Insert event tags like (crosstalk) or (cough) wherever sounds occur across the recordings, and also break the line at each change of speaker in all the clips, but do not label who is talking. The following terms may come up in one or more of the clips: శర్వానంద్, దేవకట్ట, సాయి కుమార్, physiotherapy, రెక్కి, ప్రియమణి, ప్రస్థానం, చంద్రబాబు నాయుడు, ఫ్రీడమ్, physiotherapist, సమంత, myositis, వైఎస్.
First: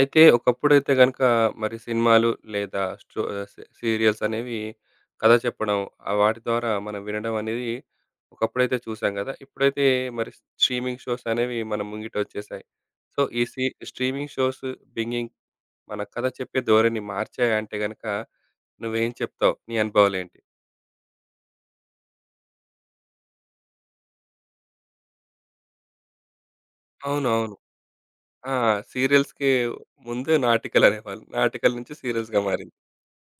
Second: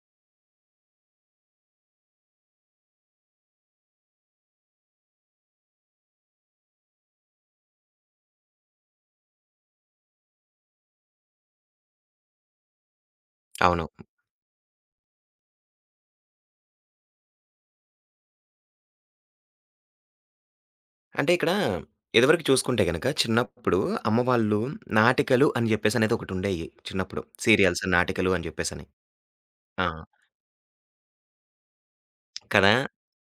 అయితే ఒకప్పుడైతే గనుక మరి సినిమాలు లేదా స్టో ఆహ్, see serials అనేవి కథ చెప్పడం, వాటి ద్వారా మనం వినడం అనేది ఒకప్పుడైతే చూసాం గదా! ఇప్పుడైతే మరి స్ట్రీమింగ్ షోస్ అనేవి మన ముంగిట వచ్చేసాయి. సో, ఈ సి
అవును.
స్ట్రీమింగ్ షోస్, బింగింగ్ మన కథ చెప్పే ధోరణి మార్చాయి అంటే గనక నువ్వేం చెప్తావు? నీ అనుభవాలేంటి?
అంటే ఇక్కడ ఇదివరకు చూసుకుంటే గనక చిన్నప్పుడు అమ్మ వాళ్ళు నాటికలు అని జెప్పేసనేది ఒకటుండేయి చిన్నప్పుడు.
అవునవును.
సీరియల్స్, నాటికలు అని
ఆ!
జెప్పేసని.
సీరియల్స్‌కి
ఆ!
ముందు నాటికలనేవాళ్ళు. నాటికల నుంచి సీరియల్స్‌గా
కదా!
మారింది.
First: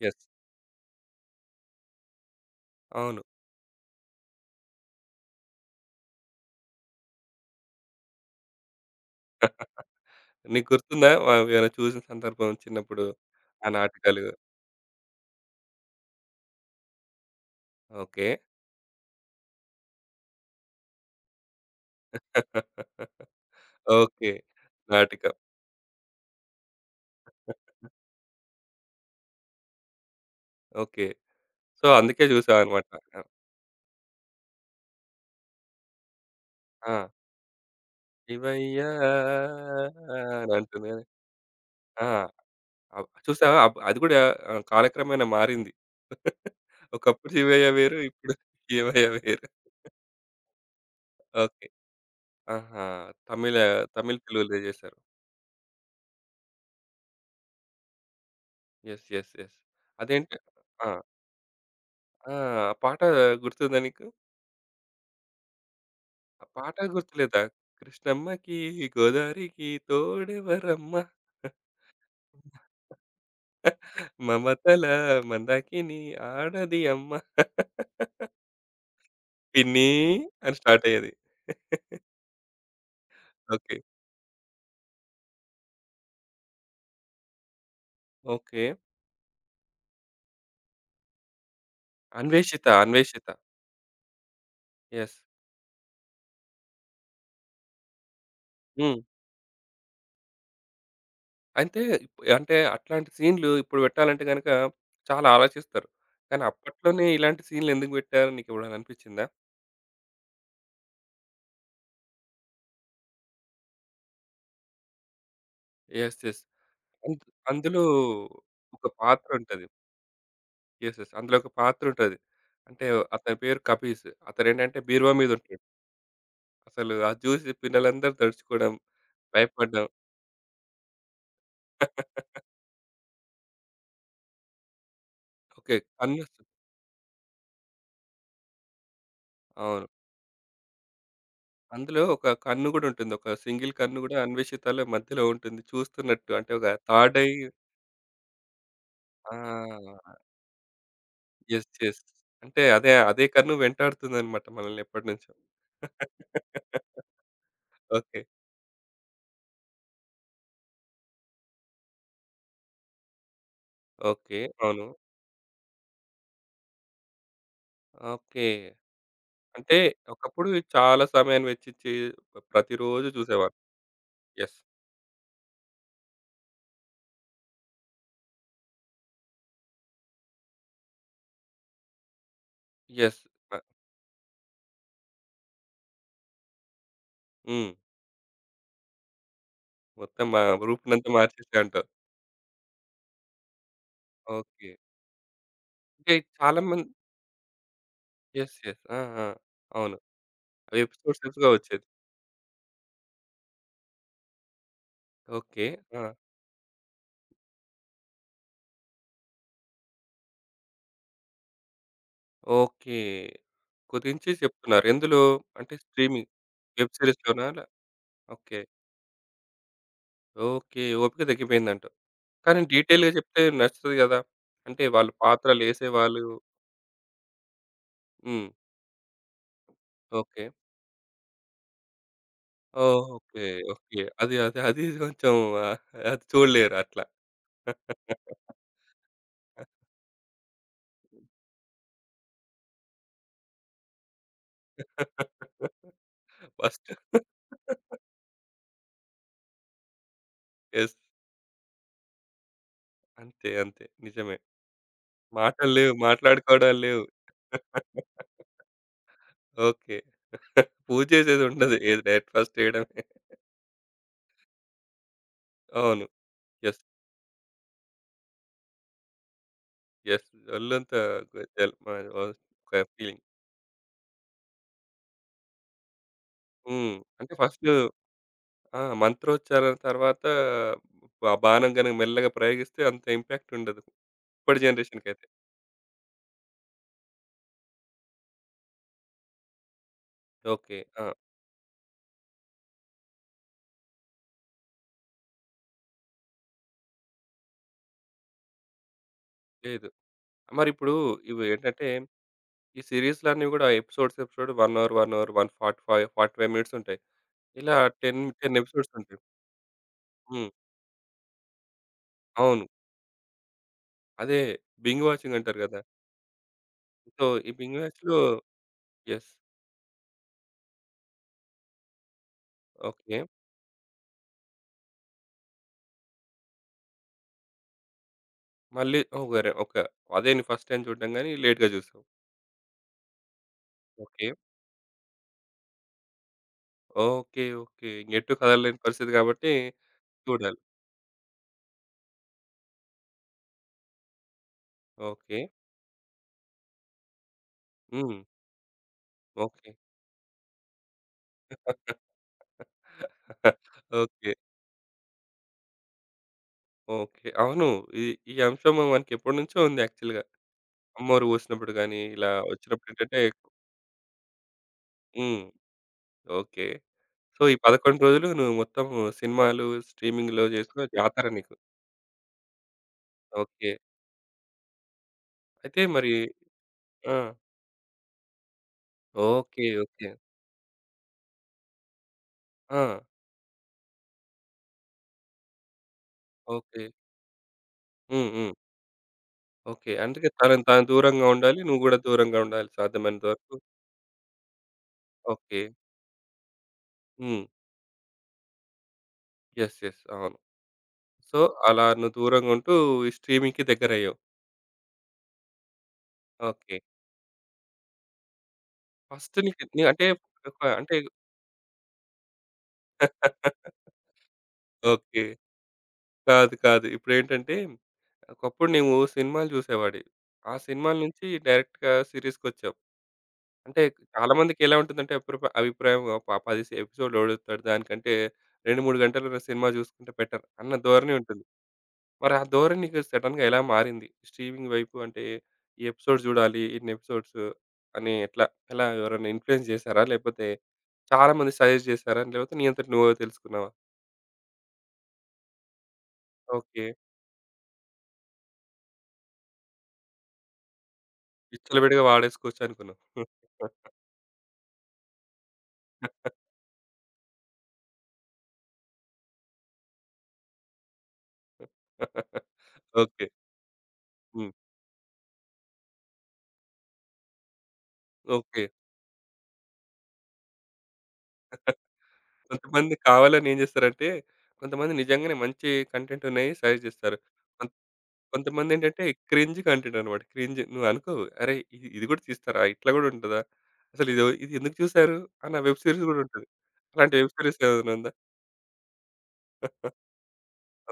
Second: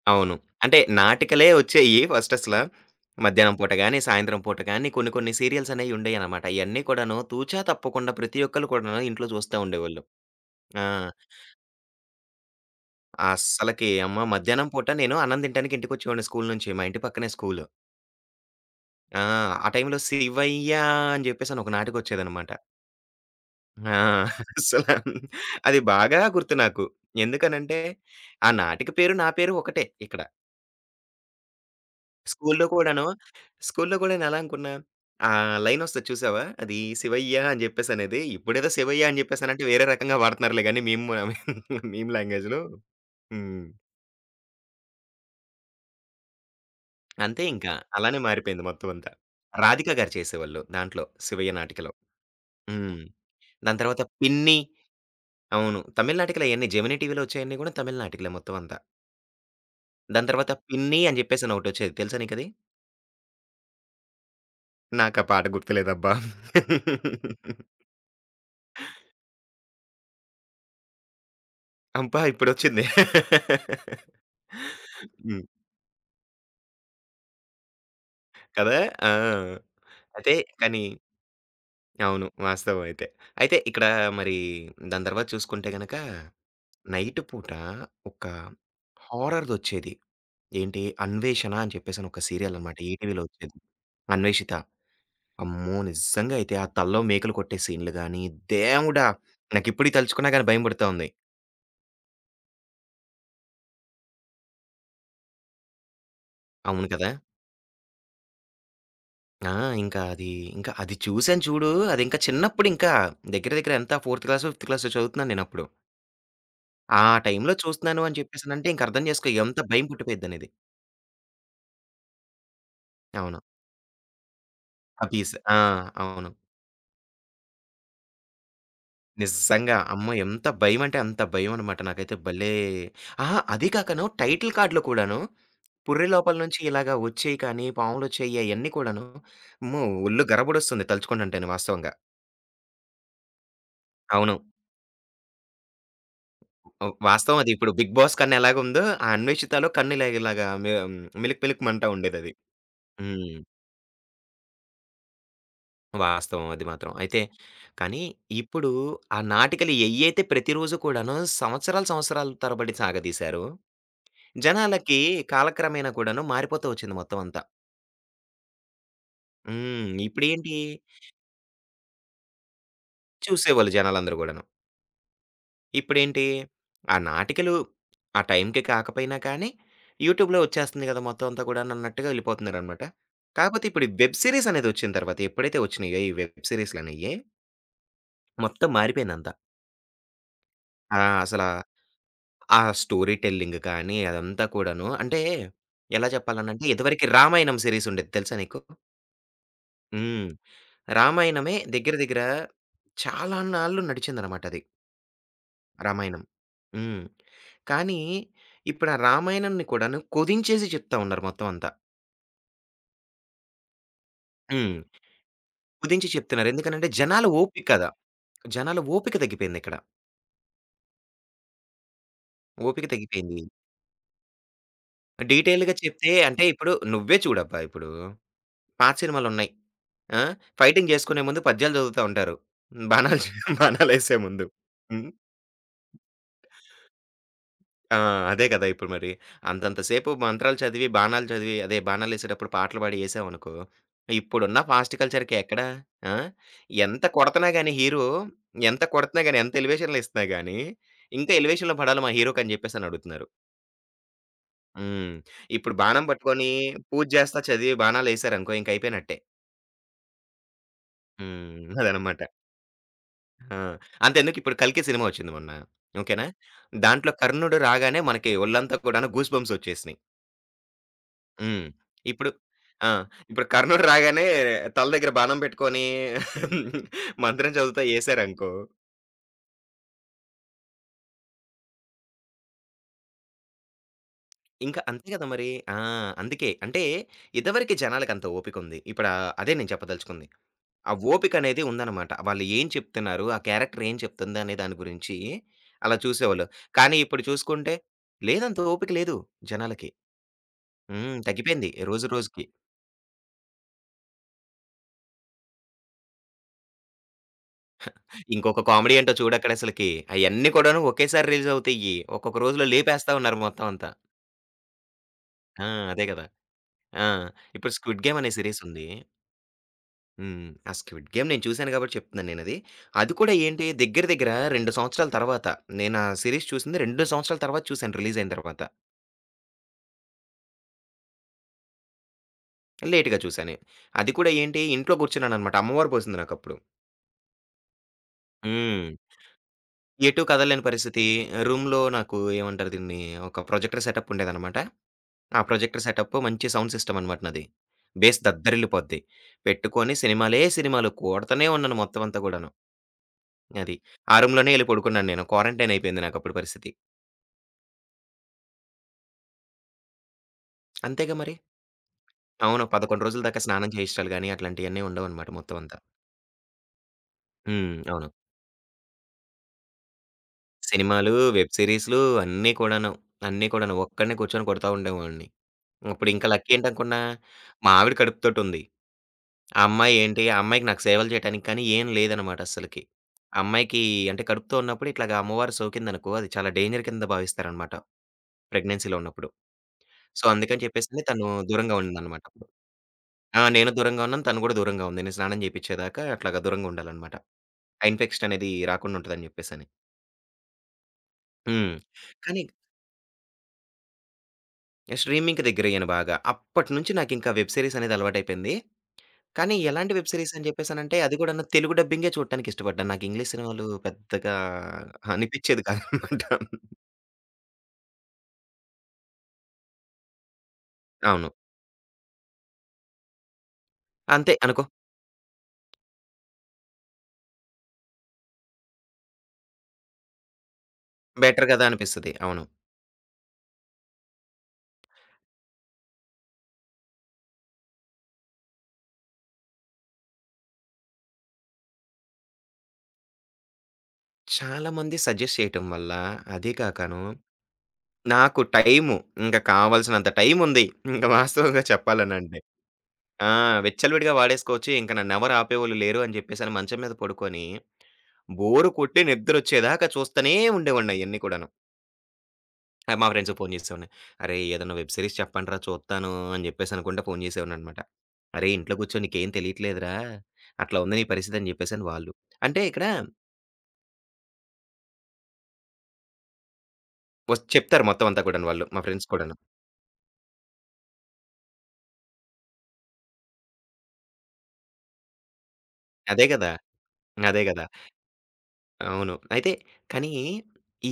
యెస్.
అవును. అంటే నాటికలే ఒచ్చేయి ఫస్టసల.
అవును.
మధ్యాహ్నం పూట గాని, సాయంత్రం పూట గాని కొన్ని కొన్ని సీరియల్స్ అనేయుండేయనమాట. ఇయన్నీ కూడాను తూచా తప్పకుండా ప్రతి ఒక్కళ్ళు కూడాను ఇంట్లో చూస్తా ఉండేవాళ్ళు.
నీకు
ఆ!
గుర్తుందా? అవి ఏమైనా చూసిన సందర్భం చిన్నప్పుడు ఆ
అస్సలకి
నాటకాలు?
అమ్మ మధ్యాహ్నం పూట నేను అన్నం తింటానికి ఇంటికొచ్చేవాడిని స్కూలు నుంచి. మా ఇంటి పక్కనే స్కూలు.
ఓకే.
ఆ! ఆ టైంలో 'శివయ్య' అని జెప్పేసని ఒక
ఓకే.
నాటికొచ్చేదనమాట.
(laughs)
ఆ! అసల
నాటకం.
అది బాగా గుర్తు నాకు. ఎందుకనంటే, ఆ నాటిక పేరు, నా పేరు ఒకటే ఇక్కడ.
ఓకే. సో, అందుకే
స్కూలులో
చూసావన్నమాట.
కూడాను, స్కూలులో కూడా నేనెలా అనుకున్నా, ఆ లైనొస్తది చూసావా? అది
ఆ!
శివయ్య అని జెప్పేసనేది. ఇప్పుడేదో శివయ్య అని జెప్పేసనంటే వేరే రకంగా
శివయ్యాని
వాడుతున్నారులే గానీ
అంటుంది కదా!
మీమ్
ఆ!
మీమ్ లాంగ్వేజ్‌లో.
చూసావా?
హ్మ్.
అది కూడా కాలక్రమేణా మారింది. (laughs) ఒకప్పుడు
అంతే
శివయ్య
ఇంకా.
వేరు.
అలానే
ఇప్పుడు
మారిపోయింది మొత్తం
శివయ్య
అంతా.
వేరు.
రాధిక గారు చేసేవాళ్ళు దాంట్లో శివయ్య
ఓకే.
నాటికలో.
ఆహా!
హ్మ్.
తమిళ
దాని తర్వాత
తమిళ్,
పిన్ని
తెలుగులో చేశారు.
అవును. తమిళ్ నాటికలయన్నీ జెమినీ టీవీలో వచ్చేయన్నీ గూడా తమిళ్ నాటికలే మొత్తం అంతా.
యెస్. యెస్. యెస్.
దాని
అదేంటి?
తర్వాత
ఆ!
'పిన్ని' అని జెప్పేసని ఒకటొచ్చేది. తెలుసా
ఆ!
నీకది?
ఆ పాట గుర్తుందా నీకు?
నాకా పాట గుర్తులేదబ్బా!
ఆ పాట గుర్తులేదా? కృష్ణమ్మకి, గోదారికి తోడెవరమ్మ?
అబ్బా! ఇప్పుడొచ్చింది.
మమతల
హ్మ్.
మందాకిని ఆడది అమ్మ.
కదా! ఆ!
పిన్ని
అయితే
అని
కానీ
స్టార్ట్ అయ్యేది.
అవును. వాస్తవం అయితే. అయితే
ఓకే.
ఇక్కడ మరి దాని తర్వాత చూసుకుంటే గనక నైట్ పూట ఒక
ఓకే.
హారర్‌దొచ్చేది. ఏంటి 'అన్వేషణ' అని చెప్పేసని ఒక
'అన్వేషిత'
సీరియలనమాట. ఈటీవీలో
'అన్వేషిత'
ఒచ్చేది. 'అన్వేషిత.'
యెస్.
అమ్మో! నిజంగా అయితే ఆ తలలో మేకులు కొట్టే సీన్‌లు గాని,
హ్మ్.
దేవుడా! నాకిప్పటికి తలుచుకున్నా గాని భయం పుడతా ఉంది.
అయితే అంటే అట్లాంటి సీన్‌లు ఇప్పుడు పెట్టాలంటే గనక చాలా ఆలోచిస్తారు. కానీ
అవును
అప్పట్లోనే
కదా!
ఇలాంటి సీన్‌లు ఎందుకు పెట్టారని నీకెప్పుడైనా అనిపిచ్చిందా?
ఆ! ఇంకా అది ఇంకా అది చూసాను చూడు. అది ఇంకా చిన్నప్పుడు ఇంకా దగ్గర దగ్గర ఎంత ఫోర్త్ క్లాసో, ఫిఫ్త్ క్లాసో చదువుతున్నాను నేనప్పుడు.
యెస్. యెస్.
ఆ
అంత్
టైంలో
అందులో
చూస్తున్నాను అని చెప్పేసనంటే
ఒక
ఇంక అర్థం చేసుకో ఎంత
పాత్రుంటది.
భయం పుట్టిపోయిద్దనేది.
యెస్. యెస్. అందులో ఒక పాత్రుంటది. అంటే అతని
అవును.
పేరు కపీస్. అతనేంటంటే
ఆ
బీరువా మీద
పీస్. ఆ!
ఉంటాడు.
అవును.
అసలు అది చూసి పిల్లలందరూ తడుచుకోవడం,
నిజంగా
భయపడడం.
అమ్మో! ఎంత భయం అంటే అంత భయం అనమాట. నాకైతే
(laughs)
భలే అహా! అది కాకను టైటిల్ కార్డ్‌లో కూడాను
ఓకే.
పుర్రె
కన్ను
లోపల
వస్తుంది.
నుంచి ఇలాగా వచ్చేయి కానీ, పాములొచ్చేయి అయన్నీ కూడాను అమ్మో!
అవును.
ఒళ్ళు గరబడొస్తుంది తలుచుకుంటుంటేను వాస్తవంగా.
అందులో ఒక కన్ను గూడా ఉంటుంది. ఒక సింగిల్ కన్ను గూడా
అవును.
అన్వేషితలో మధ్యలో ఉంటుంది. చూస్తున్నట్టు అంటే ఒక
ఓహ్!
Third I.
వాస్తవం అది. ఇప్పుడు 'బిగ్ బాస్' కన్ను ఎలాగుందో, ఆ 'అన్వేషితలో' కన్ను
ఆ!
ఇలా ఇలాగా మిలుకు
యెస్.
మిలుకుమంటా
యెస్.
ఉండేదది.
అంటే అదే అదే
హ్మ్.
కన్ను వెంటాడుతుందన్నమాట మనల్ని ఎప్పటినుంచో.
వాస్తవం అది మాత్రం.
(laughs)
అయితే కానీ
ఓకే.
ఇప్పుడు ఆ నాటికలు ఎయ్యైతే ప్రతిరోజు కూడాను సంవత్సరాలు, సంవత్సరాల తరబడి సాగదీశారో,
ఓకే. అవును.
జనాలకి కాలక్రమేణా కూడాను మారిపోతూ వచ్చింది మొత్తం అంతా.
ఓకే. అంటే
హ్మ్.
ఒకప్పుడు
ఇప్పుడేంటి
చాలా సమయాన్ని వెచ్చించి ప్రతిరోజు చూసేవారు.
చూసేవాళ్ళు జనాలందరూ గూడాను.
యెస్.
ఇప్పుడేంటి, ఆ నాటికలు ఆ టైంకి కాకపోయినా కానీ, యూట్యూబ్‌లో వచ్చేస్తుంది గదా! మొత్తం అంతా కూడానన్నట్టుగా ఎళ్ళిపోతున్నారనమాట.
యెస్. ఆ!
కాపోతే ఇప్పుడు ఈ వెబ్ సీరీస్ అనేదొచ్చిన తర్వాత, ఎప్పుడైతే వచ్చినాయో ఈ వెబ్ సీరీస్‌లనేయి,
హ్మ్.
మొత్తం మారిపోయిందంతా.
మొత్తం
ఆ!
రూపునంతా మార్చేసాయి అంటావు.
ఆ స్టోరీ టెల్లింగ్ కానీ, అదంతా
ఓకే.
కూడాను అంటే, ఎలా
అంటే చాలా
చెప్పాలనంటే,
మంది
ఇదివరకి 'రామాయణం' సీరీస్ ఉండేది తెలుసా
యెస్.
నీకు?
యెస్. ఆ! ఆ! అవును.
హ్మ్.
అవి ఎపిసోడ్స్‌గా
'రామాయణమే'
వచ్చేది.
దగ్గర దగ్గర చాలా నాళ్ళు నడిచిందనమాట అది.
ఓకే. ఆ!
రామాయణం. హ్మ్. కానీ ఇప్పుడు ఆ రామాయణాన్ని కూడాను కుదించేసి చెప్తా ఉన్నారు మొత్తం అంతా.
ఓకే. కుదించి
హ్మ్.
చెప్తున్నారు. ఎందులో? అంటే
కుదించి
స్ట్రీమింగ్
చెప్తున్నారు. ఎందుకనంటే
వెబ్
జనాల
సీరీస్‌లోనా?
ఓపిక కదా!
ఓకే.
జనాల ఓపిక తగ్గిపోయిందిక్కడ.
ఓకే. ఓపిక తగ్గిపోయిందంటావు. కానీ
ఓపిక
డీటెయిల్‌గా చెప్తే
తగ్గిపోయింది.
నచ్చుతది గదా! అంటే వాళ్ళు
డీటెయిల్‌గా చెప్తే
పాత్రలేసేవాళ్ళు.
అంటే ఇప్పుడు నువ్వే చూడబ్బా! ఇప్పుడు
హ్మ్.
పాత సినిమాలున్నాయి. ఆ!
ఓకే.
ఫైటింగ్ చేసుకునే ముందు పద్యాలు చదువుతా ఉంటారు.
ఓహ్!
బాణాలు చే
ఓకే. ఓకే.
బాణాలేసే
అది
ముందు.
అది అది
హ్మ్.
కొంచెం ఆహ్, అది చూడలేరు అట్లా.
ఆ! అదే కదా! ఇప్పుడు మరి. అంతంత సేపు మంత్రాలు చదివి, బాణాలు చదివి అదే బాణాలేసేటప్పుడు పాటలు పాడి ఏసామనుకో, ఇప్పుడున్న ఫాస్ట్ కల్చర్‌కి ఎక్కడ? ఆ!
ఫస్ట్
ఎంత కొడతన్నా గాని హీరో, ఎంత కొడుతున్నా గాని, ఎంత ఎలివేషన్‌లు ఇస్తున్నా గాని,
యెస్.
ఇంకా ఎలివేషన్‌లో పడాలి మా హీరోకి అని చెప్పేసని అడుగుతున్నారు.
అంతే. అంతే. నిజమే.
హ్మ్.
మాటలు
ఇప్పుడు
లేవు.
బాణం పట్టుకొని
మాట్లాడుకోవడాలు లేవు.
పూజ చేస్తా చదివి బాణాలేసారనుకో ఇంక అయిపోయినట్టే.
ఓకే. పూజ చేసేది
హ్మ్.
ఉండదు. ఏది
అదనమాట.
డైరెక్ట్ ఫస్ట్ చేయడమే.
ఆ! అంతెందుకు ఇప్పుడు 'కల్కి' సినిమా వచ్చింది మొన్న.
అవును.
ఓకేనా?
యెస్.
దాంట్లో కర్ణుడు రాగానే మనకి ఒళ్ళంతా కూడాను గూస్ బంప్స్ వచ్చేసినయి.
యెస్. ఒళ్ళంతా
హ్మ్.
గొంతెల్ మ
ఇప్పుడు
ఓహ్! ఒక
ఆ!
ఫీలింగ్.
ఇప్పుడు కర్నూలు రాగానే తల దగ్గర బాణం పెట్టుకొని
హ్మ్.
(laughs)
అంటే
మంత్రం చదువుతా ఏసారనుకో,
ఆ! మంత్రోచ్చారణ తర్వాత ఆ బాణం గనుక మెల్లగా ప్రయోగిస్తే అంత ఇంపాక్ట్ ఉండదు. ఇప్పటి
ఇంకా అంతే
జనరేషన్‌కైతే.
కదా మరి. ఆ! అందుకే. అంటే ఇదివరకి జనాలకంత ఓపికుంది. ఇప్పుడు అదే నేను చెప్పదలుచుకుంది.
ఓకే.
ఆ
ఆ!
ఓపికనేది ఉందనమాట. వాళ్ళు ఏం చెప్తున్నారు, ఆ క్యారెక్టర్ ఏం చెప్తుంది అనే దాని గురించి అలా చూసేవాళ్ళు. కానీ ఇప్పుడు చూసుకుంటే లేదంత ఓపిక లేదు
లేదు.
జనాలకి.
మరిప్పుడు
హ్మ్.
ఇవి
తగ్గిపోయింది
ఏంటంటే,
రోజు రోజుకి.
ఈ సీరీస్‌లన్నీ గూడా ఎపిసోడ్స్, ఎపిసోడ్ 1 అవర్, 1:45, 45 మినిట్స్ ఉంటాయి. ఇలా 10
ఇంకొక
ఎపిసోడ్స్
కామెడీ ఏంటో
ఉంటాయి.
చూడక్కడసలకి.
హ్మ్.
అయన్నీ కూడాను ఒకేసారి రిలీజవుతాయి. ఒక్కొక్క
అవును.
రోజులో లేపేస్తా ఉన్నారు మొత్తం అంతా.
అదే బింజ్ వాచింగ్ అంటారు
ఆ!
గదా!
అదే గదా! ఆ!
సో, ఈ
ఇప్పుడు
బింజ్
'స్క్విడ్
వాచ్‌లో
గేమ్' అనే సిరీసుంది.
యెస్.
హ్మ్. ఆ 'స్క్విడ్ గేమ్' నేను చూసాను గాబట్టి చెప్తున్నాను నేనది. అది అది
ఓకే.
కూడా ఏంటి దగ్గర దగ్గర 2 సంవత్సరాల తర్వాత నేను ఆ సీరీస్ చూసింది 2 సంవత్సరాల తర్వాత చూసాను రిలీజయిన తర్వాత.
మళ్ళీ ఒగరే ఒక అదే నీ ఫస్ట్ టైమ్ చూడడం గానీ లేట్‌గా చూసావు.
లేట్‌గా చూసాను. అది
ఓకే.
కూడా ఏంటి ఇంట్లో కూర్చున్నాననమాట. అమ్మవారు పోసింది నాకప్పుడు.
ఓకే. ఓకే. ఇంగెటు కదలలేని పరిస్థితి
హ్మ్.
కాబట్టి
ఎటూ
చూడాలి.
కదలలేని పరిస్థితి. రూమ్‌లో నాకు ఏమంటారు దీన్ని ఒక ప్రొజెక్టర్ సెటప్ ఉండేదనమాట.
ఓకే.
ఆ! ప్రొజెక్టర్ సెటప్, మంచి సౌండ్ సిస్టమ్ అనమాట నాది.
హ్మ్.
బేస్ దద్దరిల్లిపోద్ది.
ఓకే.
పెట్టుకొని సినిమాలే సినిమాలు కూడతనే ఉన్నాను మొత్తం అంతా గూడాను.
(laughs)
అది. ఆ
ఓకే.
రూమ్‌లోనే ఎళ్లి పడుకున్నాను నేను. క్వారంటైన్ అయిపోయింది నాకప్పుడు పరిస్థితి.
ఓకే. అవును. ఈ ఈ అంశం మనకెప్పటినుంచో ఉంది యాక్చువల్‌గా.
అంతేగా
అమ్మవారు
మరి.
పోసినప్పుడు గాని, ఇలా
అవును. 11
వచ్చినప్పుడేంటంటే
రోజుల దాకా స్నానం చేయించడాలు గాని, అట్లాంటియన్నీ ఉండవనమాట
హ్మ్.
మొత్తం అంతా.
ఓకే. సో, ఈ
హ్మ్.
11
అవును.
రోజులు నువ్వు మొత్తం సినిమాలు స్ట్రీమింగ్‌లో చేసుకున్న
సినిమాలు,
జాతర
వెబ్
నీకు.
సీరీస్‌లు అన్నీ కూడాను. అన్నీ
ఓకే.
కూడాను. ఒక్కడినే కూర్చొని కొడతా ఉండేవాడిని.
అయితే
అప్పుడు
మరి
ఇంకా లక్కీ ఏంటనుకున్నా,
ఆ!
మా ఆవిడ కడుపుతోటి ఉంది. ఆ
ఓకే.
అమ్మాయి
ఓకే.
ఏంటి, ఆ అమ్మాయికి నాకు సేవలు చేయటానికి కానీ ఏం లేదనమాట అస్సలకి.
ఆ!
ఆ అమ్మాయికి అంటే కడుపుతో ఉన్నప్పుడు ఇట్లాగా అమ్మవారు సోకిందనుకో, అది చాలా
ఓకే.
డేంజర్ కింద భావిస్తారనమాట
హ్మ్. హ్మ్.
ప్రెగ్నెన్సీలో ఉన్నప్పుడు.
ఓకే.
సో,
అందుకే
అందుకని
తనని తాను
చెప్పేసని తను
దూరంగా ఉండాలి.
దూరంగా
నువ్వు గూడా
ఉండిందనమాట
దూరంగా
అప్పుడు.
ఉండాలి సాధ్యమైనంత
ఆ!
వరకు.
నేను దూరంగా ఉన్నాను, తను కూడా దూరంగా ఉంది. నేను స్నానం
ఓకే.
చేపిచ్చేదాకా అట్లాగా దూరంగా ఉండాలనమాట.
హ్మ్.
ఆ ఇన్ఫెక్షన్ అనేది రాకుండా ఉంటదని చెప్పేసని.
యెస్. యెస్. అవును. సో,
హ్మ్.
అలా నువ్వు
కానీ
దూరంగా ఉంటూ ఈ స్ట్రీమింగ్‌కి దగ్గరయ్యావు.
స్ట్రీమింగ్‌కి దగ్గరయ్యాను బాగా.
ఓకే.
అప్పటినుంచి నాకింకా వెబ్ సీరీస్ అనేది అలవాటయిపోయింది.
ఫస్ట్
కానీ
నీకు నీ
ఎలాంటి
అంటే
వెబ్ సీరీస్ అని
ఒక అంటే
జెప్పేసనంటే, అది గూడాను తెలుగు డబ్బింగే చూడటానికిష్టపడ్డాను. నాకు ఇంగ్లీష్ సినిమాలు
(laughs)
పెద్దగా
ఓకే.
అనిపిచ్చేది కాదనమాట.
కాదు. కాదు. ఇప్పుడేంటంటే, ఒకప్పుడు నువ్వు సినిమాలు చూసేవాడివి. ఆ సినిమాల నుంచి
అవును.
డైరెక్ట్‌గా సీరీస్‌కొచ్చావు. అంటే
అంతే అనుకో.
చాలామందికెలా ఉంటుందంటే అభిప్రాయం 10 ఎపిసోడ్‌లు ఓడుస్తాడు. దానికంటే 2, 3 గంటలు సినిమా చూసుకుంటే బెటర్ అన్న ధోరణి ఉంటుంది.
బెటర్ గదా! అనిపిస్తది.
మరి ఆ
అవును.
ధోరణి నీకు సడెన్‌గా ఎలా మారింది? స్ట్రీమింగ్ వైపు అంటే ఈ ఎపిసోడ్స్ చూడాలి. ఇన్ని ఎపిసోడ్స్ అని ఎట్లా? ఎలా ఎవరైనా ఇన్‌ఫ్లుయెన్స్ చేశారా? లేకపోతే చాలామంది సజెస్ట్ చేశారా? లేకపోతే నీ అంతట నువ్వే తెలుసుకున్నావా?
చాలామంది సజెస్ట్ చేయటం వల్ల, అదీ
ఓకే.
కాకను నాకు టైము, ఇంక కావాల్సినంత టైముంది. ఇంక వాస్తవంగా
విచ్చలవిడిగా
చెప్పాలనంటే.
వాడేసుకోవచ్చు అనుకున్నావు.
ఆ!
(laughs)
విచ్చలవిడిగా వాడేసుకోవచ్చు. ఇంక నన్నెవరు ఆపేవోళ్ళు లేరు అని జెప్పేసని మంచం మీద పడుకొని, బోరు కొట్టి నిద్రొచ్చేదాకా చూస్తనే ఉండేవాడిని అయన్నీ కూడాను. ఆ! మా
ఓకే.
ఫ్రెండ్స్‌కి ఫోను చేసేవాడిని. "అరేయ్!
హ్మ్.
ఏదన్నా వెబ్ సిరీస్ చెప్పండ్రా చూత్తాను" అని చెప్పేసి అనుకుంట ఫోను చేసేవాడిననమాట. "అరేయ్!
ఓకే.
ఇంట్లో కూర్చొని నీకేం తెలియట్లేదురా, అట్లా ఉంది నీ పరిస్థితి" అని చెప్పేసని వాళ్ళు. అంటే ఇక్కడ
కొంతమంది కావాలని ఏం చేస్తారంటే, కొంతమంది నిజంగానే మంచి కంటెంట్ ఉన్నాయి సజెస్ట్ చేస్తారు.
వస్
కొంత
చెప్తారు మొత్తం అంతా కూడాను వాళ్ళు. మా
కొంతమందేంటంటే
ఫ్రెండ్స్ కూడాను.
క్రింజ్ కంటెంట్ అన్నమాట. క్రింజ్ నువ్వు అనుకోవు. అరే! ఇది ఇది కూడా తీస్తారా? ఇట్లా కూడా ఉంటదా? అసలు ఇది ఇది ఎందుకు చూసారు? అన్న వెబ్ సీరీస్ కూడా
అదే
ఉంటది.
గదా!
అలాంటి వెబ్
అదే
సీరీస్
గదా!
ఏదైనా ఉందా?
అవును. అయితే కానీ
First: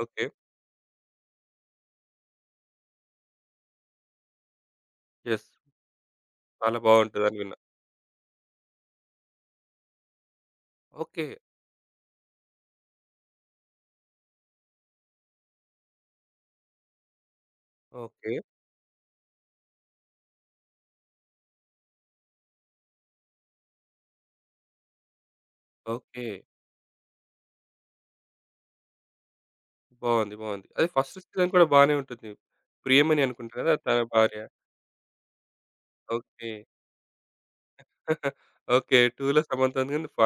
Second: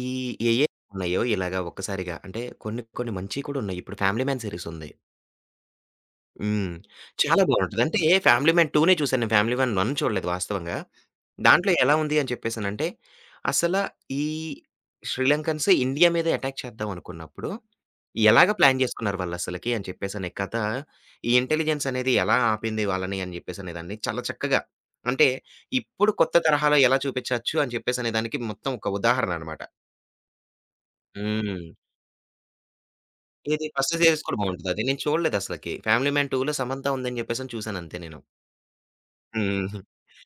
ఈ
ఓకే.
ఏయేవున్నాయో ఇలాగా ఒక్కసారిగా అంటే కొన్ని కొన్ని మంచియి కూడా ఉన్నాయి. ఇప్పుడు 'ఫ్యామిలీ మాన్' సిరీస్ ఉంది.
యెస్.
హ్మ్.
చాలా బావుంటదని
చాలా
విన్నా.
బావుంటది. అంటే ఫ్యామిలీ మ్యాన్ 2 చూసాను. నేను ఫ్యామిలీ మ్యాన్ 1 చూడలేదు వాస్తవంగా.
ఓకే.
దాంట్లో ఎలా ఉంది అని చెప్పేసనంటే, అసల ఈ శ్రీలంకన్సే ఇండియా మీద అటాక్ చేద్దాం అనుకున్నప్పుడు,
ఓకే.
ఎలాగ ప్లాన్ చేసుకున్నారు వాళ్ళసలకి అని చెప్పేసనే కథ, ఈ ఇంటెలిజెన్స్ అనేది ఎలా ఆపింది వాళ్ళని అని చెప్పేసనే దాన్ని చాలా చక్కగా అంటే ఇప్పుడు
ఓకే.
కొత్త తరహాలో ఎలా చూపించచ్చు అని చెప్పేసనే దానికి మొత్తం ఒక ఉదాహరణ అనమాట.
బావుంది. బావుంది. అది ఫస్ట్ సీజన్
హ్మ్.
కూడా బానే ఉంటుంది. ప్రియమణి అనుకుంటా
ఇది
కదా!
ఫస్ట్
తన
సీరీస్ కూడా
భార్య.
బావుంటదది. నేను చూడలేదసలకి. Family man
okay.
2లో సమంత ఉందని చెప్పేసని చూసానంతే నేను.
ఓకే. 2లో సమంత
హ్మ్.
ఉంది గానీ,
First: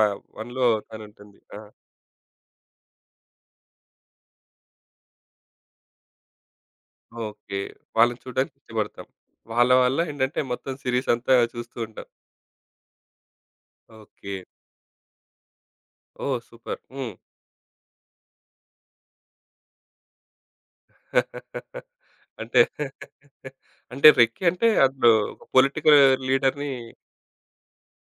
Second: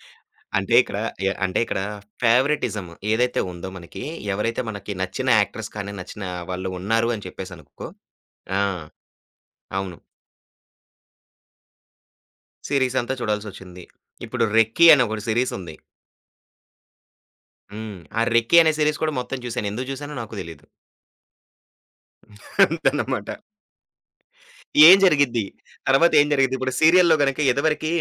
1లో
అంటే ఇక్కడ
తనుంటుంది.
అంటే
ఆ!
ఇక్కడ ఫేవరెటిజం ఏదైతే ఉందో మనకి, ఎవరైతే మనకి నచ్చిన యాక్టర్స్ కానీ, నచ్చిన వాళ్ళు ఉన్నారు అని
ఓకే.
చెప్పేసనుకో
వాళ్ళని చూడడానికి
ఆ!
ఇష్టపడతాం. వాళ్ళ
అవును.
వల్ల ఏంటంటే, మొత్తం సీరీస్ అంతా చూస్తూ ఉంటాం.
సీరీస్ అంతా చూడాల్సొచ్చింది.
ఓకే.
ఇప్పుడు 'రెక్కీ' అనే ఒకటి సీరీస్ ఉంది.
ఓహ్! సూపర్.
హ్మ్. ఆ 'రెక్కీ' అనే సీరీస్ కూడా మొత్తం చూసాను. ఎందుకు చూసానో నాకు తెలీదు.
(laughs) హ్మ్. అంటే
అదనమాట.
(laughs) అంటే 'రెక్కి' అంటే
ఏం
అందులో
జరిగిద్ది?
ఒక పొలిటికల్
తర్వాత ఏం జరిగిద్ది?
లీడర్‌ని.
ఇప్పుడు సీరియల్‌లో గనక ఇదివరకి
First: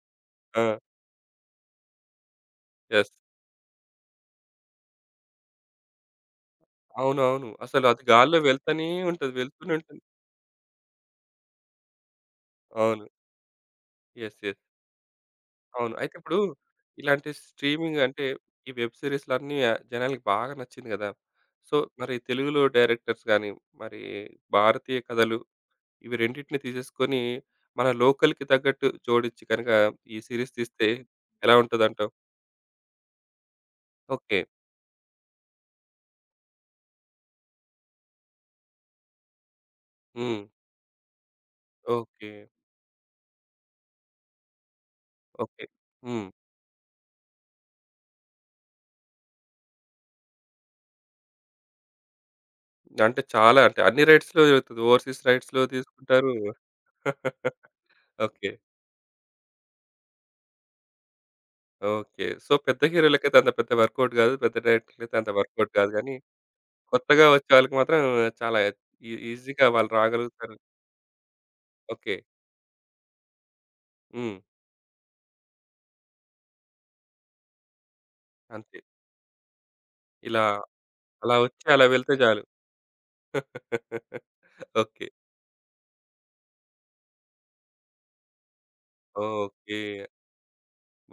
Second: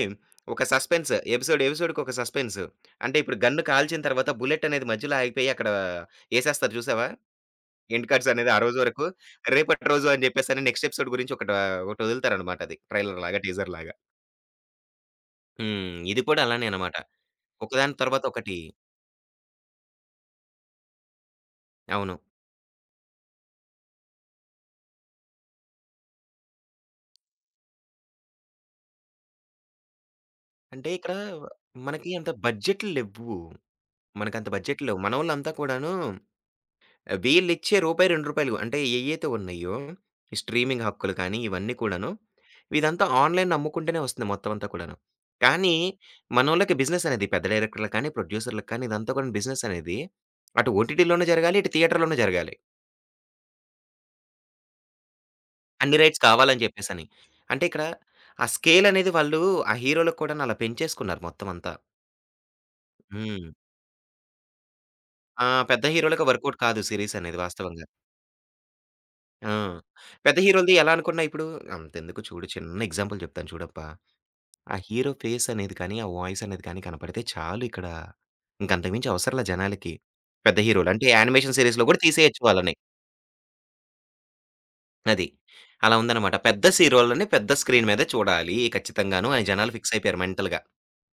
ఆ!
ఒక సస్పెన్స్ ఎపిసోడ్, ఎపిసోడ్‌కి ఒక సస్పెన్స్.
యెస్.
అంటే ఇప్పుడు గన్ను కాల్చిన తర్వాత బుల్లెట్ అనేది మధ్యలో ఆగిపోయి అక్కడ ఏసేస్తారు చూసావా?
అవునవును. అసలు అది
ఎండ్ కార్డ్స్
గాల్లో
అనేది ఆ రోజు
వెళ్తూనే
వరకు,
ఉంటది. వెళ్తూనే
రేపటి
ఉంటుంది.
రోజు అని జెప్పేసని నెక్స్ట్ ఎపిసోడ్ గురించి ఒకటొదులుతారనమాట అది.
అవును.
ట్రైలర్‌లాగా, టీజర్‌లాగా.
యెస్. యెస్. అవును.
హ్మ్.
అయితే
ఇది
ఇప్పుడు
కూడా అలానే అనమాట.
ఇలాంటి
ఒకదాని
స్ట్రీమింగ్
తర్వాత
అంటే
ఒకటి.
ఈ వెబ్ సిరీస్‌లన్నీ జనాలకి బాగా నచ్చింది గదా! సో, మరి
అవును.
తెలుగులో డైరెక్టర్స్ గాని, మరి భారతీయ కథలు ఇవి రెండిటిని తీసేసుకొని మన లోకల్‌కి తగ్గట్టు జోడించి గనక ఈ సీరీస్ తీస్తే
అంటే ఇక్కడ
ఎలా
మనకి
ఉంటదంటావు?
అంత బడ్జెట్లు లెవ్వు.
ఓకే.
మనకంత బడ్జెట్లు లేవు. మనోళ్ళంతా కూడాను వీళ్ళిచ్చే రూ. 2 అంటే ఏయైతే ఉన్నాయో, ఈ
హ్మ్.
స్ట్రీమింగ్ హక్కులు కానీ, ఇవన్నీ కూడాను,
ఓకే.
ఇదంతా ఆన్‌లైన్‌లో అమ్ముకుంటేనే వస్తుంది మొత్తం అంతా కూడాను.
ఓకే.
కానీ,
హ్మ్.
మనోళ్ళకి బిజినెస్ అనేది పెద్ద డైరెక్టర్‌లకి కానీ, ప్రొడ్యూసర్‌లకి కానీ, ఇదంతా కూడా బిజినెస్ అనేది అటు ఓటీటీలోనూ జరగాలి, ఇటు థియేటర్‌లోనూ జరగాలి.
అంటే చాలా అంటే అన్ని రైట్స్‌లో జరుగుతది. ఓవర్‌సీస్ రైట్స్‌లో
అన్ని రైట్స్
తీసుకుంటారు.
కావాలని చెప్పేసని. అంటే
(laughs)
ఇక్కడ ఆ
ఓకే.
స్కేల్ అనేది వాళ్ళు ఆ హీరోలకు కూడాను అలా పెంచేసుకున్నారు మొత్తం అంతా.
ఓకే. సో, పెద్ద హీరోలకైతే
హ్మ్.
అంత పెద్ద వర్కౌట్ గాదు. పెద్ద డైరెక్టర్‌లకైతే అంత
ఆ!
వర్కౌట్
పెద్ద
గాదు గానీ
హీరోలకి వర్కౌట్ కాదు సిరీస్
కొత్తగా
అనేది
వచ్చే వాళ్ళకి
వాస్తవంగా.
మాత్రం చాలా ఈ
ఆ!
ఈజీగా వాళ్ళు
పెద్ద
రాగలుగుతారు.
హీరోలది ఎలా అనుకున్నా ఇప్పుడు
ఓకే.
అంతెందుకు చూడు చిన్న ఎగ్జాంపుల్ చెప్తాను చూడబ్బా!
హ్మ్.
ఆ హీరో ఫేస్ అనేది కానీ, ఆ వాయిస్ అనేది కానీ కనపడితే చాలు ఇక్కడ. ఇంక
అంతే.
అంతకుమించి అవసరంలా జనాలకి.
ఇలా
పెద్ద హీరోలు అంటే
అలా
యానిమేషన్
వచ్చి
సీరీస్‌లో
అలా
కూడా
వెళ్తే
తీసేయొచ్చు
చాలు.
వాళ్ళని.
(laughs) ఓకే.
అది. అలా ఉందన్నమాట. పెద్ద హీరోలని పెద్ద స్క్రీన్ మీద చూడాలి ఖచ్చితంగాను అని జనాలు
ఓకే.
ఫిక్స్ అయిపోయారు మెంటల్‌గా.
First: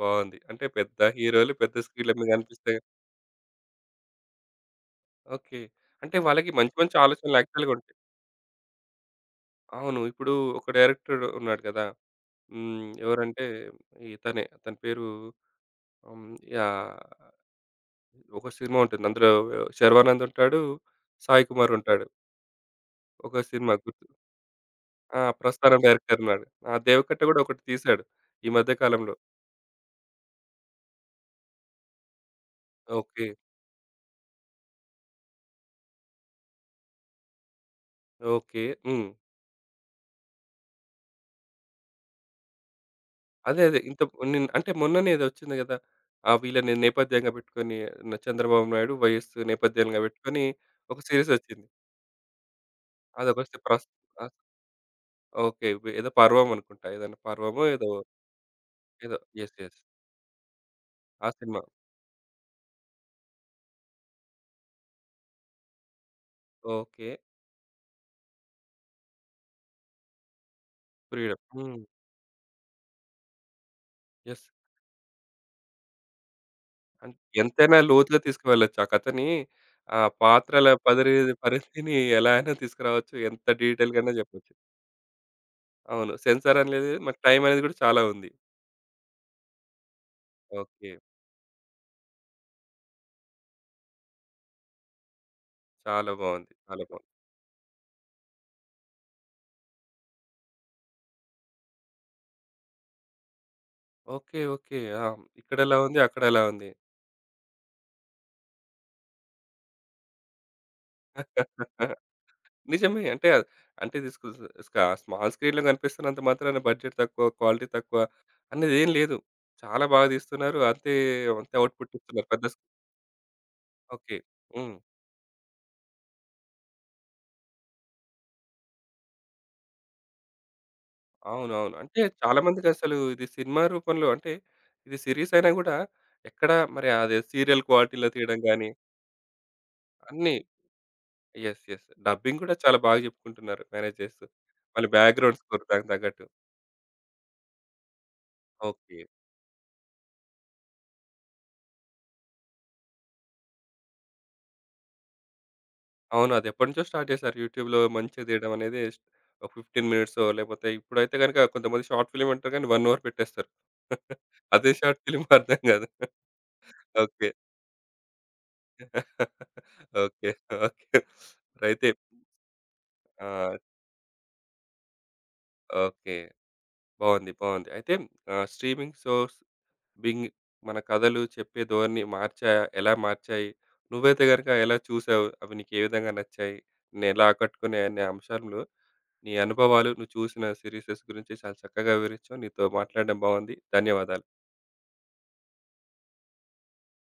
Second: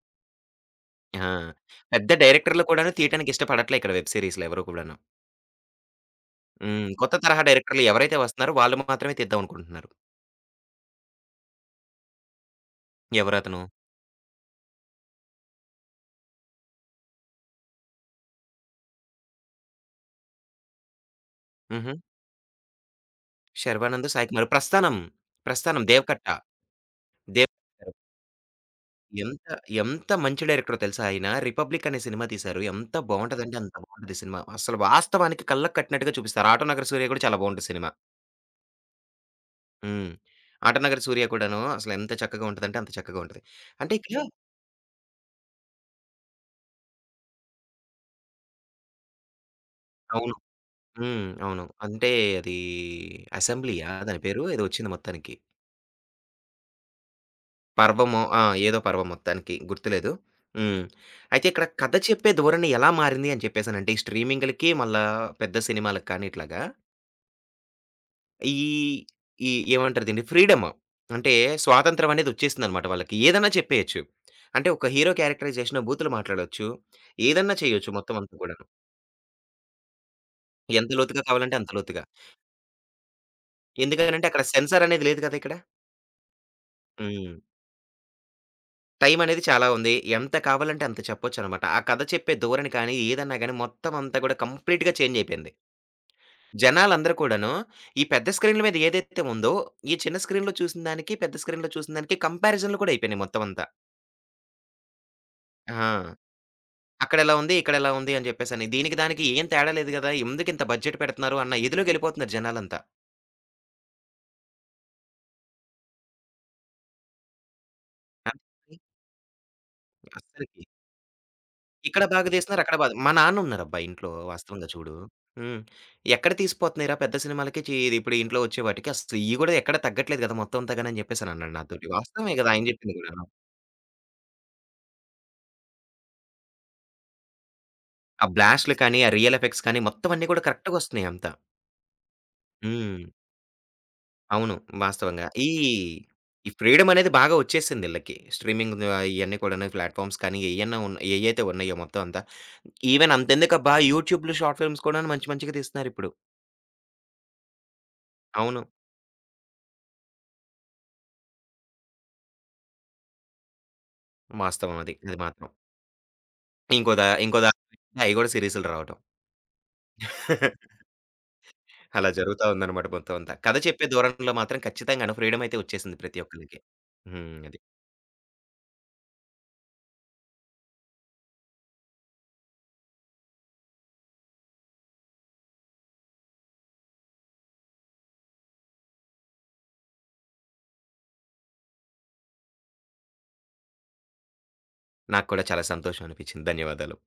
బావుంది. అంటే పెద్ద
ఆ!
హీరోలు పెద్ద
పెద్ద
స్క్రీన్‌ల మీద
డైరెక్టర్‌లు
కనిపిస్తే
కూడాను తీయటానికి ఇష్టపడట్లే ఇక్కడ వెబ్ సీరీస్‌లు ఎవరు కూడాను.
ఓకే. అంటే వాళ్ళకి మంచి
హ్మ్.
మంచి
కొత్త
ఆలోచనలు
తరహా
యాక్చువల్‌గా
డైరెక్టర్‌లు
ఉంటాయి.
ఎవరైతే వస్తున్నారో వాళ్ళు మాత్రమే తీద్దాం అనుకుంటున్నారు.
అవును. ఇప్పుడు ఒక డైరెక్టర్ ఉన్నాడు కదా! హ్మ్. ఎవరంటే
ఎవరతను?
ఇతనే అతని పేరు హ్మ్. యాహ్! ఒక సినిమా ఉంటుంది. అందులో 'శర్వానంద్' ఉంటాడు. 'సాయి కుమార్'
హుహు.
ఉంటాడు. ఒక సినిమా గుర్తు
'శర్వానంద్', 'సాయి కుమార్'.
ఆ! 'ప్రస్థానం'
'ప్రస్థానం',
డైరెక్టర్
'దేవకట్ట'.
ఉన్నాడు. ఆ! 'దేవకట్ట' గూడా
దేవ్
ఒకటి తీశాడు. ఈ మధ్య కాలంలో.
ఎంత, ఎంత మంచి డైరెక్టరో తెలుసా ఆయన? 'రిపబ్లిక్' అనే సినిమా తీశారు. ఎంత
ఓకే.
బావుంటదంటే అంత బావుంటది సినిమా. అసలు వాస్తవానికి కళ్ళకి కట్టినట్టుగా చూపిస్తారు. 'ఆటో నగర సూర్య' కూడా చాలా బావుంటది సినిమా.
ఓకే. హ్మ్.
హ్మ్. 'ఆటో నగర సూర్య' కూడాను అసలు ఎంత చక్కగా ఉంటదంటే అంత చక్కగా ఉంటది.
అదే అదే.
అంటే
ఇంత
ఇక్కడ
అంటే మొన్ననే ఏదో వచ్చింది గదా! ఆ వీళ్ళని నేపథ్యంగా పెట్టుకొని చంద్రబాబు నాయుడు, వైఎస్ నేపథ్యంగా
అవును.
పెట్టుకొని ఒక
హ్మ్.
సీరీస్
అవును.
వచ్చింది.
అంటే అది
అదొకటి ప్రస్
అసెంబ్లీయా దాని
ఆ!
పేరు? ఏదో వచ్చింది మొత్తానికి.
ఓకే. ఏదో 'పర్వం' అనుకుంటా. ఏదైనా 'పర్వమో' ఏదో
పర్వమో ఆ! ఏదో పర్వం
ఏదో. యెస్.
మొత్తానికి
యెస్.
గుర్తులేదు. హ్మ్.
ఆ
అయితే
సినిమా.
ఇక్కడ కథ చెప్పే ధోరణి ఎలా మారింది అని చెప్పేసనంటే ఈ స్ట్రీమింగ్‌లకి మళ్ళా పెద్ద సినిమాలకి కానీ ఇట్లాగా
ఓకే.
ఈ ఈ ఏమంటారు దీన్ని? ఫ్రీడమ్. అంటే
'ఫ్రీడమ్.' హ్మ్.
స్వాతంత్రం అనేదొచ్చేసిందనమాట వాళ్ళకి. ఏదన్నా చెప్పేయొచ్చు.
యెస్.
అంటే ఒక హీరో క్యారెక్టరైజేషనో బూతులు మాట్లాడొచ్చు.
అన్
ఏదన్నా
ఎంతైనా
చేయొచ్చు మొత్తం
లోతుగా
అంతా కూడాను.
తీసుకువెళ్ళొచ్చు. ఆ కథని ఆ పాత్రల
ఎంత లోతుగా కావాలంటే అంత
పరిధిని
లోతుగా.
ఎలా అయినా తీసుకురావచ్చు. ఎంత డీటెయిల్‌గానే
ఎందుకనంటే అక్కడ
చెప్పొచ్చు.
సెన్సార్ అనేది లేదు కదా! ఇక్కడ.
అవును. సెన్సార్ అనేది మరి
హ్మ్.
టైం అనేది కూడా చాలా ఉంది.
టైం అనేది చాలా ఉంది. ఎంత కావాలంటే
ఓకే.
అంత చెప్పొచ్చనమాట. ఆ కథ చెప్పే ధోరణి కానీ, ఏదన్నా గాని మొత్తం అంతా కూడా కంప్లీట్‌గా చేంజ్ అయిపోయింది.
చాలా బావుంది. చాలా బావుంది.
జనాలందరూ కూడాను ఈ పెద్ద స్క్రీన్‌ల మీద ఏదైతే ఉందో, ఈ చిన్న స్క్రీన్‌లో చూసిన దానికి, పెద్ద స్క్రీన్‌లో చూసిన దానికి కంపారిజన్‌లు కూడా అయిపోయినాయి మొత్తం అంతా.
ఓకే. ఓకే. ఆ! ఇక్కడెలా
ఆ!
ఉంది, అక్కడెలా ఉంది.
అక్కడెలా ఉంది, ఇక్కడెలా ఉంది అని జెప్పేసని. దీనికి దానికి ఏం తేడా లేదు గదా! ఎందుకింత బడ్జెట్ పెడుతున్నారు అన్న
(laughs)
ఇదిలోకెళ్ళిపోతున్నారు జనాలంతా.
నిజమే. అంటే ఇది స్కు స్క స్మాల్ స్క్రీన్‌లో కనిపిస్తున్నంత మాత్రాన బడ్జెట్ తక్కువ, క్వాలిటీ తక్కువ అనేది
అంతేగాని
ఏం లేదు. చాలా బాగా తీస్తున్నారు.
అస్సలకి
అంతే అంతే ఔట్‌పుట్
ఇక్కడ
ఇస్తున్నారు.
బాగా
పెద్ద స్
తీస్తున్నారు, అక్కడ బాగా మా నాన్నున్నారబ్బా ఇంట్లో
ఓకే.
వాస్తవంగా
హ్మ్.
చూడు. హ్మ్. ఎక్కడ తీసిపోతున్నాయిరా పెద్ద సినిమాలకి చి ఇప్పుడు ఇంట్లో వచ్చే వాటికి అసలు ఇయి గూడా ఎక్కడ తగ్గట్లేదు గదా! మొత్తం అంతా గాని అని జెప్పేసనన్నాడు
అవునవును.
నాతోటి.
అంటే
వాస్తవమే గదా! ఆయన జెప్పింది
చాలామందికసలు
గూడాను.
ఇది సినిమా రూపంలో అంటే ఇది సీరీస్ అయినా గూడా ఎక్కడ మరి అది సీరియల్ క్వాలిటీలో
ఆ
తీయడం గాని
బ్లాస్ట్‌లు కానీ, ఆ రియల్ ఎఫెక్ట్స్ కానీ మొత్తం అన్నీ
అన్నీ
గూడా కరెక్ట్‌గొస్తున్నాయి అంతా.
యెస్. యెస్. డబ్బింగ్ గూడా చాలా బాగా
హ్మ్.
చెప్పుకుంటున్నారు మేనేజ్ చేస్తూ.
అవును.
మళ్ళీ
వాస్తవంగా.
బ్యాక్‌గ్రౌండ్ స్కోర్ దానికి తగ్గట్టు.
ఈ ఫ్రీడమ్ అనేది బాగా వచ్చేసింది ఈళ్ళకి. Streaming
okay.
ఇయన్నీ కూడాను ప్లాట్‌ఫార్మ్స్ కానీ ఏయన్నా ఉన్న ఏయైతే ఉన్నాయో మొత్తం అంతా. ఈవెన్ అంతెందుకబ్బా యూట్యూబ్‌లో షార్ట్ ఫిల్మ్స్ కూడాను మంచి మంచిగా తీస్తున్నారిప్పుడు.
అవును. అది ఎప్పటినుంచో స్టార్ట్ చేశారు. యూట్యూబ్‌లో మంచిగా తీయడం
అవును.
అనేది ఒక 15 మినిట్సో లేకపోతే ఇప్పుడైతే గనుక కొంతమంది షార్ట్ ఫిల్మ్ అంటారు కానీ 1 అవర్ పెట్టేస్తారు. (laughs) అదే
వాస్తవం అది.
షార్ట్
అది
ఫిల్మ్ (laughs)
మాత్రం.
అర్థం కాదు. ఓకే.
ఇంకో దారుణం అయి గూడా సీరీసులు రావటం.
(laughs) ఓకే.
(laughs)
ఓకే. అయితే
అలా జరుగుతా ఉందనమాట మొత్తం అంతా. కథ
ఆ!
చెప్పే ధోరణిలో మాత్రం ఖచ్చితంగాను ఫ్రీడమ్ అయితే వచ్చేసింది
ఓకే.
ప్రతి ఒక్కళ్ళకి.
బావుంది.
హ్మ్. అది.
బావుంది. అయితే స్ట్రీమింగ్ షోస్ బింగ్ మన కథలు చెప్పే ధోరణి మార్చాయా? ఎలా మార్చాయి? నువ్వైతే గనుక ఎలా చూసావు? అవి నీకు ఏ విధంగా నచ్చాయి? నిన్నెలా ఆకట్టుకున్నాయి? అనే అంశంలో నీ అనుభవాలు, నువ్వు చూసిన సీరీసెస్ గురించి చాలా చక్కగా వివరించావు. నీతో మాట్లాడడం బావుంది. ధన్యవాదాలు.
నాకు కూడా చాలా సంతోషం అనిపించింది. ధన్యవాదాలు.